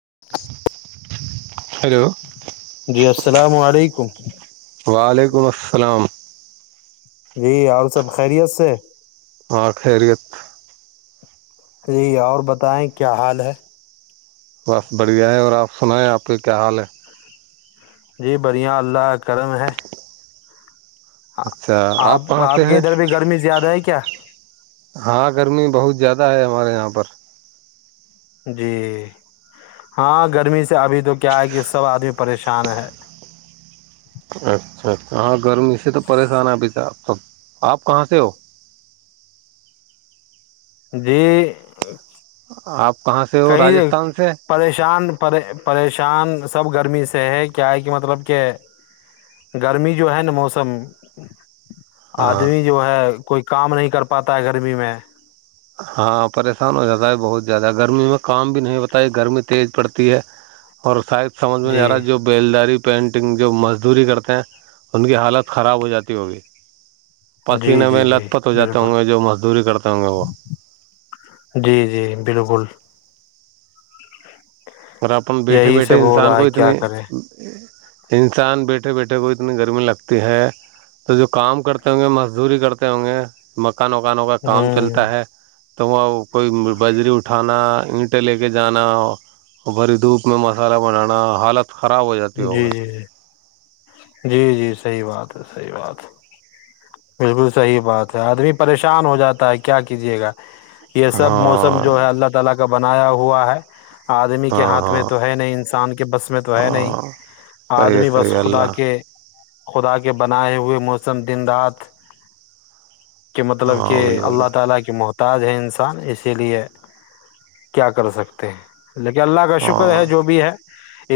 [unintelligible] Hello جی السلام علیکم وعلیکم السلام جی اور سب خیریت سے ہاں خیریت جی اور بتائیں کیا حال ہے بس بڑھیا ہے اور آپ سنائیں آپ کا کیا حال ہے جی بڑھیا اللہ قدم ہے ہاں اچھا آپ کہاں آپ سے کے ہیں ادھر بھی گرمی زیادہ ہے کیا ہاں گرمی بہت زیادہ ہے ہمارے یہاں پر جی ہاں گرمی سے ابھی تو کیا ہے کہ سب آدمی پریشان ہے اچھا اچھا ہاں گرمی سے تو پریشان آ بھیتا آپ اب آپ کہاں سے ہو جی آپ کہاں سے ہو کہیں راجستھان سے پریشان پ پریش شان سب گرمی سے ہے کیا ہے کہ مطلب کہ گرمی جو ہے نا موسم ہاں آدمی جو ہے کوئی کام نہیں کر پاتا ہے گرمی میں ہاں پریشان ہو جاتا ہے بہت زیادہ گرمی میں کام بھی نہیں بتائی گرمی تیز پڑتی ہے اور شاید سمجھ میں نہیں جی آ رہا جو بیلداری پینٹنگ جو مزدوری کرتے ہیں ان کی حالت خراب ہو جاتی ہو بھی جی پسینے جی میں لت جی پت ہو جاتے ہوں بالکل گے جو مزدوری کرتے ہوں گے وہ جی جی بالکل اور اپن بیٹھے یہی سب بیٹھے ہو انسان رہا کو ہے کیا اتنی کریں انسان بیٹھے بیٹھے کو اتنی گرمی لگتی ہے تو جو کام کرتے ہوں گے مزدوری کرتے ہوں گے مکانوںکانوں کا کام ہوں چلتا ہے تو وہاں کوئی بجری اٹھانا اینٹیں لے کے جانا اور بھری دھوپ میں مسالحہ بنانا حالت خراب ہو جاتی جی ہوگا جی جی جی جی صحی بات ہے صحیح بات ہے بالکل صحیح بات ہے آدمی پریشان ہو جاتا ہے کیا کیجیے گا یہ سب موسم ہاں جو ہے اللہ تعالی کا کا بنایا ہوا ہے آدمی کے ہاں ہاتھ میں ہاں تو ہے نہیں انسان کے بس میں تو ہے نہیں ہاں صحیح آدمی بس صحیح خدا اللہ کے خدا کے بنائے ہوئے موسم دن رات [unintelligible] ہاں بالکل تاج ہے انسان اسی لیے کیا کر سکتے ہیں لیکن اللہ کا ہاں شکر ہے جو بھی ہے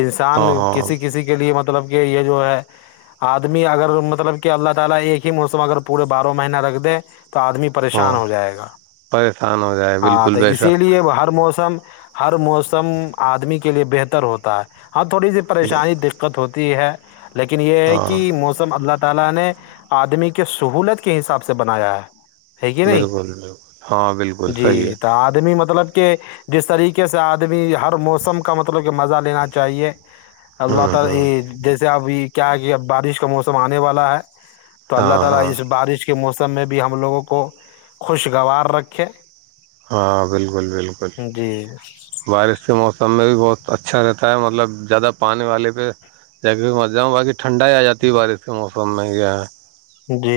انسان ہاں ہاں کسی کسی کے لیے مطلب [unintelligible] موسم اگر پورے بارہ مہینہ رکھ دیں تو تو آدمی پریشان ہاں ہو جائے گا پریشان ہو جائے ہاں بالکل تو بے اسی شک لیے ہر موسم ہر موسم م آدمی کے لیے بہتر ہوتا ہے ہاں تھوڑی سی پریشانی دقت ہوتی ت ہے [unintelligible] لیکن ہاں موسم ایسا ہے کہ اللہ نے ایسا بنایا ہے۔ آدمی کے سہولت کے حساب سے بنایا ہے ہےگ نہیں بالکل بالکل ہاں بالکل صحیح ہے جی تو آدمی مطلب کہ جس طریقے سے آدمی ہر موسم کا مطلب کہ مزہ لینا چاہیے اللہ ہوں ہوں تعالی جیسے ابھی [inaudible] کیا ہے کہ اب بارش کا موسم آنے والا ہے تو اللہ ہاں تعالی ہاں اس بارش کے موسم س میں بھی ہم لوگوں کو خوشگوار رکھے ہاں بالکل بالکل جی بارش کے موسم میں بھی بہت اچھا رہتا ہے مطلب زیادہ پانی والے پہ جا کے مر جاؤں باقی ٹھنڈا ہی آ جاتی ہے بارش کے موسم میں جی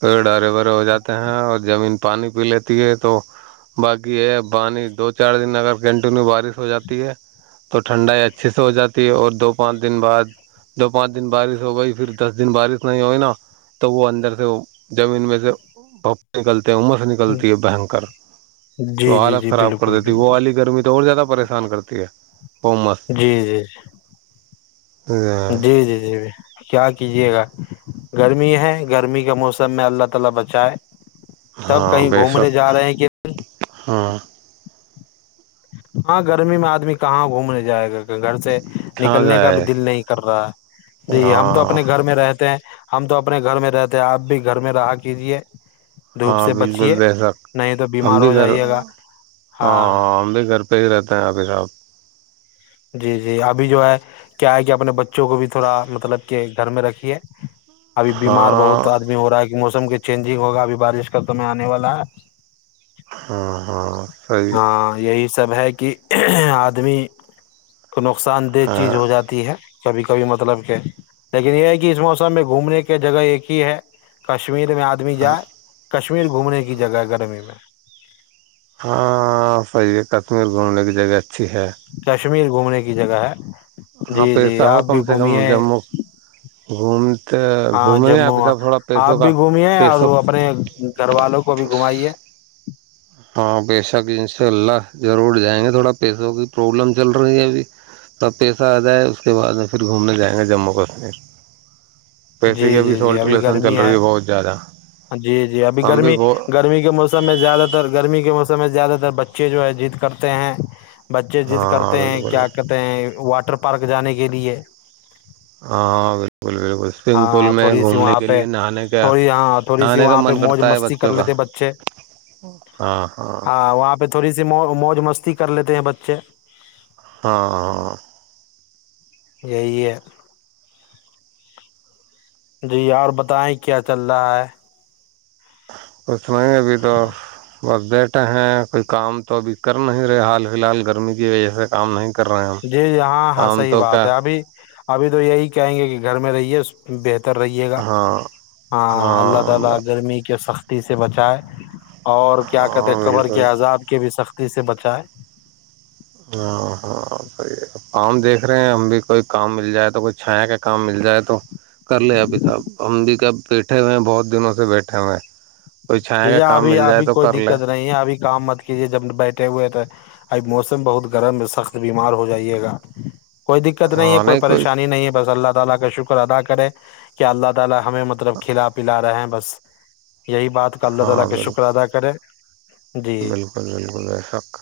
پیڑ ہرے بھرے ہو جاتے ہیں اور زمین پانی پی لیتی ہے تو باقی ہے پانی دو چار دن اگر کنٹینیو بارش ہو جاتی ہے تو ٹھنڈائی اچھیے سے ہو جاتی ہے اور دو پانچ دن بعد دو پانچ دن بارش ہو گئی پھر دس دن بارش نہیں ہوئی نا تو وہ اندر سے زمین میں سے بپ نکلتے عمر سے نکلتی ہے بنکر جی تو جی حالت جی خراب کر بالکل دیتی ہے وہ بالکل والی گرمی تو اور زیادہ پریشانی پسان کرتی ہے وہ مست جی جی جی جی جی جی بھیی کیجیے ادمی کا موسم میں اللہ تعالی بچائے تب ہاں کہیں بے گھومنے شخ جا رہے ہیں کہ ہاں ہاں گرمی میں آدمی کہاں گھومنے جائے گا کہ گھر سے کہاں نکلنے کا بھی جائے دل نہیں کر رہا جی ہم تو ہاں اپنے گھر میں رہتے ہیں ہم تو اپنے گھر میں رہتے ہیں آپ بھی گھر میں رہا کیجیے دھوپ ہاں سے بالکل بچیے بے سک نہیں تو ہمم بیمار بھی ہو گھر جائیے گا ہاں ہاں ہممب بھی گھر صی رہتے ہیں آپھر آپ جی جی ابھی جو ہے کیا ہے کہ اپنے بچوں کو بھی تھوڑا مطلب کہ گھر میں رکھی ہے ابھی بیمار بہت ہاں آدمی ہو رہا ہے کہ م چینجنگ ہوگا ابھی بارش کا تو میں آنے والا ہے ہاں ہاں صی یہ سب ہے کہ آدمی تو نقصان دہ چیز ہاں ہو جاتی ہے کبھی کبھی مطلب کہ لیکن یہ ہے کہ اس موسم میں گھومنے کے جگہ ایک ہی ہے کش کشمیر میں آدمی جائے کشمیر گھومنے کی جگہ گرمی میں ہاں صحیح ہے کشمیر گھومنے کی جگہ اچھی ہے کشمیر گھومنے کی جگہ ہے ہاں جی پیسہ جی ہو آپ کم بھی سے کم گھمیے جموں گوم ہاں جموں آپ بھی گھمیے اور پیسوں اپنے گھر والوں کو بھی گھمائیے ہاں پیشہ کی انشاء اللہ ضرور جائیں گے تھوڑا پیسوں کی پرابلم چل رہی ہے ابھی تھوڑا پیسہ آ جائے اس کے بعد میں پھر گھومنے جائیں گے جموں کشمیر پیسے کی جی بھی جی جی سولٹ ابھی لیسن چل گرمی رہی ہے بہت زیادہ جی جی ابھی ہم بھی گرمی بہت گرمی کے موسم میں زیادہ تر گرمی کے موسم میں زیادہ تر بچے جو ہے جضد کرتے ہیں بچے جضد ہاں کرتے ہیں بالکل کیا کہتے ہیں واٹر پارک جانے کے لیے ہاں بالکل بالکل سوئمگ پول ہاں میں تھوڑی گھومنے کے لیئے نہانے کا تھڑی سی نہانے کا وہاں پہ من موج کرتا ہے مستی کر بچوں کا لیتے بچے ہاں وہاں پہ پہ تھوڑی سی مو موج مستی کر لیتے ہیں بچے ہاں ہاں یہی ہے جی اور بتائیں کیا چل رہا ہے کچھ نہیں ابھی تو بس بیٹھے ہیں کوئی کام تو ابھی کر نہیں رہے حال فی الحال گرمی کی وجہ سے کام نہیں کر رہے ہم جی جی ہاں ہاں کام صحیح تو بات کیا ہے ابھی ابھی تو یہی کہیں گے کہ گھر میں رہیے بہت ر رہیے گا ہاں اللہ تعالی ہاں گرمی کے سخت ٹی سے بچائے اور کیا کہتے ہاں قبر کے بالکل عذاب کے بھی سخت سے بچائے ہاں ہاں صحیح ہے فؤام دیک دیکھ رہے ہیں ہم بھی کوئی کام مل جائے تو کوئی چھایا کا کام مل جائے تو کر لے ابھی ص ہم بھی کب بیٹھے ہوئے ہیں بہت دنوں سے بیٹھے ہوئے ہیں کوئی جی چھایا ج کا کام ابھی مل جائے ابھی تو کوئی کر لے دقت نہیں ہے ابھی کام مت کیجے جب بیٹھے ہوئے تو اب موسم بہت گرم سخت بیمار ہو جائیے گا کوئی دقت نہیں ہے کوئی پریشانی نہیں ہے بس اللہ تعالی کا شکر ادا کرے کیا اللہ تعالی ہمیں مطلب کھلا پلا رہے ہیں بس یہی اللہ ہاں تعالی کا شکر بالکل ادا کرے جی بالکل بالکل بے شک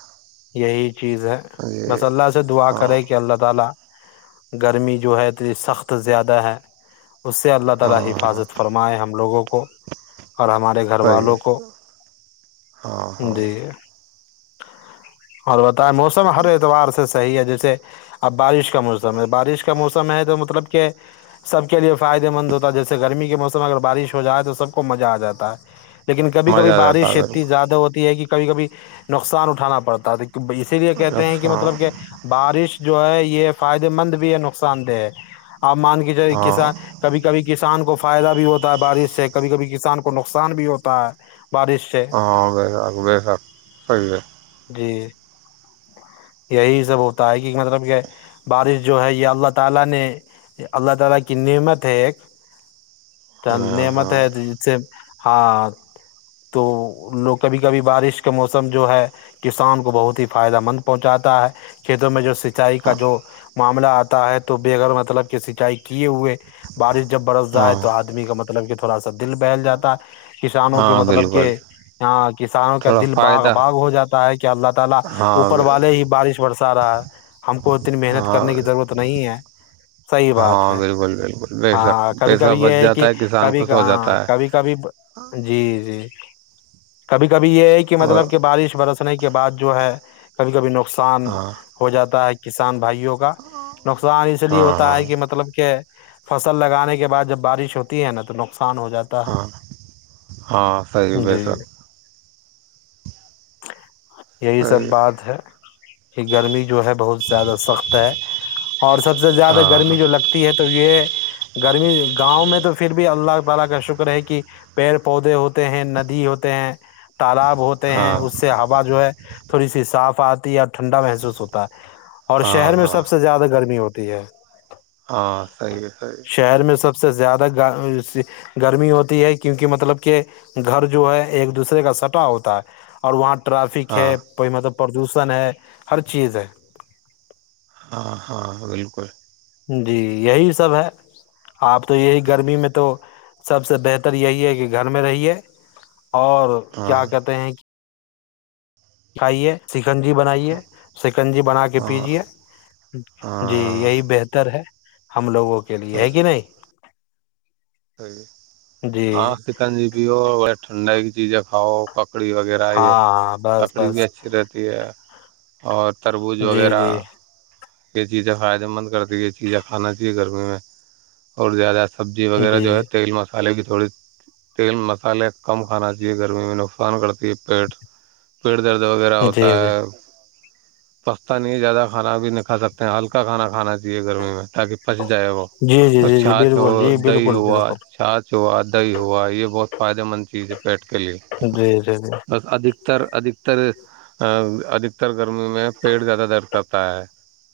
یہی چیز ہے جی بس اللہ سے دعا ہاں کریں کہ اللہ تعالی گرمی جو ہے تو سخت زیادہ ہے اس سے اللہ تعالی ہاں ہاں حفاظت فرمائے ہم لوگوں کو اور ہمارے والوں صحیح کو ہاں ہاں جی اور و موسم ہر اعتوار سے حی ہے جیسے اب بارش کا موسم بارش کا موسم ہے تو مطلب کہ سب کے لیے فائدے مند ہوتا ہے جیسے گرمی کے موسم میں اگر بارش ہو جائے تو سب کو مزہ آ جاتا ہے لیکن کبھی کبھی مزہ آ جاتا بارش ہے اتنی زیادہ ہوتی ہے کہ کبھی کبھی نقصان اٹھانا پڑتا ہے دیک اسی لیے بالکل کہتے ہیں کہ ہاں مطلب کہ بارش جو ہے یہ فائدے مند بھی ہے نقصان دہ ہے آپ مان کے جے ہاں کس کبھی کبھی کسان کو فائدہ بھی ہوتا ہے بارش سے کبھی کبھی کسان کو نو نقصان بھی ہوتا ہے ہاں ب آاک ب رااک صی ہے جی [unintelligible] چل ہاں نیمت ہاں ہے ج سے ہاں تو لوگ کبھی کبھی بارش کا موسم جو ہے کسان کو بہت ہی فائدہ مند پہنچاتا ہے کھیتوں میں جو شکا چائی کا جو م آتا ہے تو بےغیر مطلب کہ سنچائی کی ے ہوئے بارش جب برس جائے ہاں ہاں تو آدمی کا مطلب مطب کہ تھوڑا دل بہل جاتا ہے کسانوں کے ہاں متلب کے بالکل تھوڑا دل باغ فائدہ ہو جاتا ہے اللہ کا اوپر ہاں والے ہی بارش برسا رہا ہے ہم کو اتنی محنت ہاں کرنے کی ضرورت نہیں ہے صحیح بات ہاں ہے بالکل بالکل بے شک ہاں کبھی پیسہ کبھی یہ بچ ہے کہ جاتا کسان کبھی خوش ہو جاتا ہے کبھی کبھی جی جی کبھی کب یہ ہے کہ اور مطلب کہ بارش برس نے کے بعد جو ہے کبھی کبھی ن نقصان ہاں ہو جاتا ہے کہ کسان بھائیوں کا نقصان اس لیے ہاں ہوتا ہاں ہے کہ مطلب کہ فصل لگانے کے بعد جب بارش ہوتی ہے نا تو ن ہاں ہاں صحیح بی سک یہ سب صحیح بات ہے کہ گرمی جو ہے بہت زیادہ سخت ہے اور سب سے زیادہ ہاں گرمی ہاں جو لگتی ہے تو یہ گرمی گاؤں میں تو پھر بھی اللہ وال کا شکر ہے کہ پیڑ پودے ہوتے ہیں ندی ہوتے ہیں تالاب ہوتے ہیں ہاں اس سے ہوا جو ہے تھوڑی سی صاف آتی ہے اور ٹھنڈا محسوس ہوتا ہے اور ہاں شہر میں ہاں سب سے زیادہ گرمی ہوتی ایا [unintelligible] ہاں صی ہے صحیح ہے شہر میں سب سے زیادہ گرمی ہوتی ہے کیونکہ مطلب کہ گھر جو ہے ایک دوسرے کا سٹا ہوتا ہے اور وہاں ٹرافک ہاں ہے پردوشن ہے ہر چیز ہے ہاں ہاں بالکل جی یہی سب ہے آپ تو یہی گرمی میں تو سب سے بہتر یہی ہے کہ گھر میں رہیے اور ہاں کیا کہتے ہیں کہ کائیے س سکنجی بنائیے سکنجی بنا کے ہاں پیجے ہاں جی ہاں یہی بہتر ہے ہم لوگوں کے لیے ہے صحیح کہ نہیں جی ہاں چکن جی بھی اور بڑا ٹھنڈا ہے جی جے کاؤ پ لکڑی وغیرہ ہاں ہے ہاں بس لکڑی بھی بس اچھی رہتی ہے اور تربوز جی وغیرہ جی یہ چیزیں فائدے مند کرتی یہ چیزیں کھانا چاہیے گرمی میں اور زیادہ سبزی وغیرہ جی جو جی ہے تیل ما الے کی تھوڑی تیل مسالے کم کھانا چاہیے گرمی میں نقصان کرتی ہے پیٹ پیٹ درد وغیرہ ہوتا جی ہے سستا نہیں ہے زیادہ خراب بھی نکل کھ سکتے ہیں ہلکاھانا کھانااہے گرمی میں تاکہ پس جائے وہ جی جی اور جی جی چھاچ ہو بالکل جی دہی بالکل ہوا بالکل چھاچھ دہی ہوا یہ بہت فائدہ من چیز ہے پیٹھ کے لیے جی جی جی بس ادک تر ادھکتر ادھتر گرمی میں پیڑ زیادہ درد کرتا ہے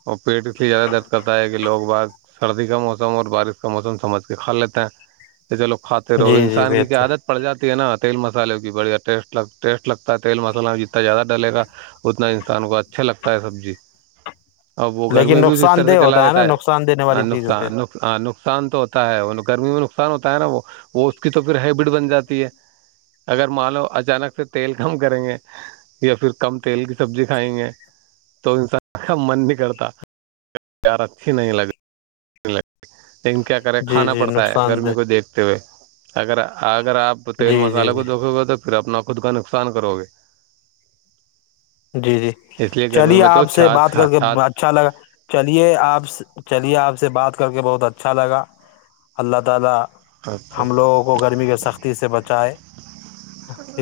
اور پیٹ اس لیے زیادہ درد کرتا ہے کہ لوگ ب سردی کا موسم اور بارش کا موسم سمجھ کے کھا لیتے ہیں چلو کھاتے رہو جی جی انسان کی کیا بہتر عادت پڑ جاتی ہے نا تیل مسالے کی بڑھیا ٹیٹ ٹیسٹ لگتا ہے تیل مسالہ میں جتنا زیادہ ڈلے گا اتنا انسان کو اچھا لگتا ہے سبزی اب وہ گرمی لیکن بھی اس نقصان طرح سے دہ چلا ہوتا ہے نا دیتا نقصان دینے ہے والی چیز ہوتے نقصان نقصان تو ہوتا ہے گرمی میں نصان نق ہوتا ہے نا وہ وہ اس کی تو پھر ہیبٹ بن جاتی ہے اگر مان لو اچانک سے تیل کم کریں گے یا پھر کم تیل کی سبزی کھائیں گے تو انسان کا من ن کرتا پیار اچھی نہیں لگی ج ل لیکن کیا کرے ہے جی کھانا جی پڑتا ہے نقصان گرمی دہ کو دیکھتے ہوئے اگر آ اگر آپ تیل جی جی مسالے کو جی دھو گے تو پھر اپنا خود کا نقصان کرو گے جی جی اس لیے گرمی چلیے میں تو آپ سے چھاچھ بات کر کے چھاچھ اچھا لگا چلیے آپ چلیے آپ سے بات کر کے بہت اچھا لگا اللہ تعالی اچھا ہم لوگوں کو گرمی کے سختی سے بچائے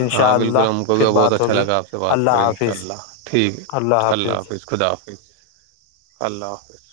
انشاء ہاں بالکل اللہ پھر بات ہوگی اللہ حاظ اناء اللہ ٹھیک ہے اللہ حافظ خدا اللہ حافظ اللہ حافظ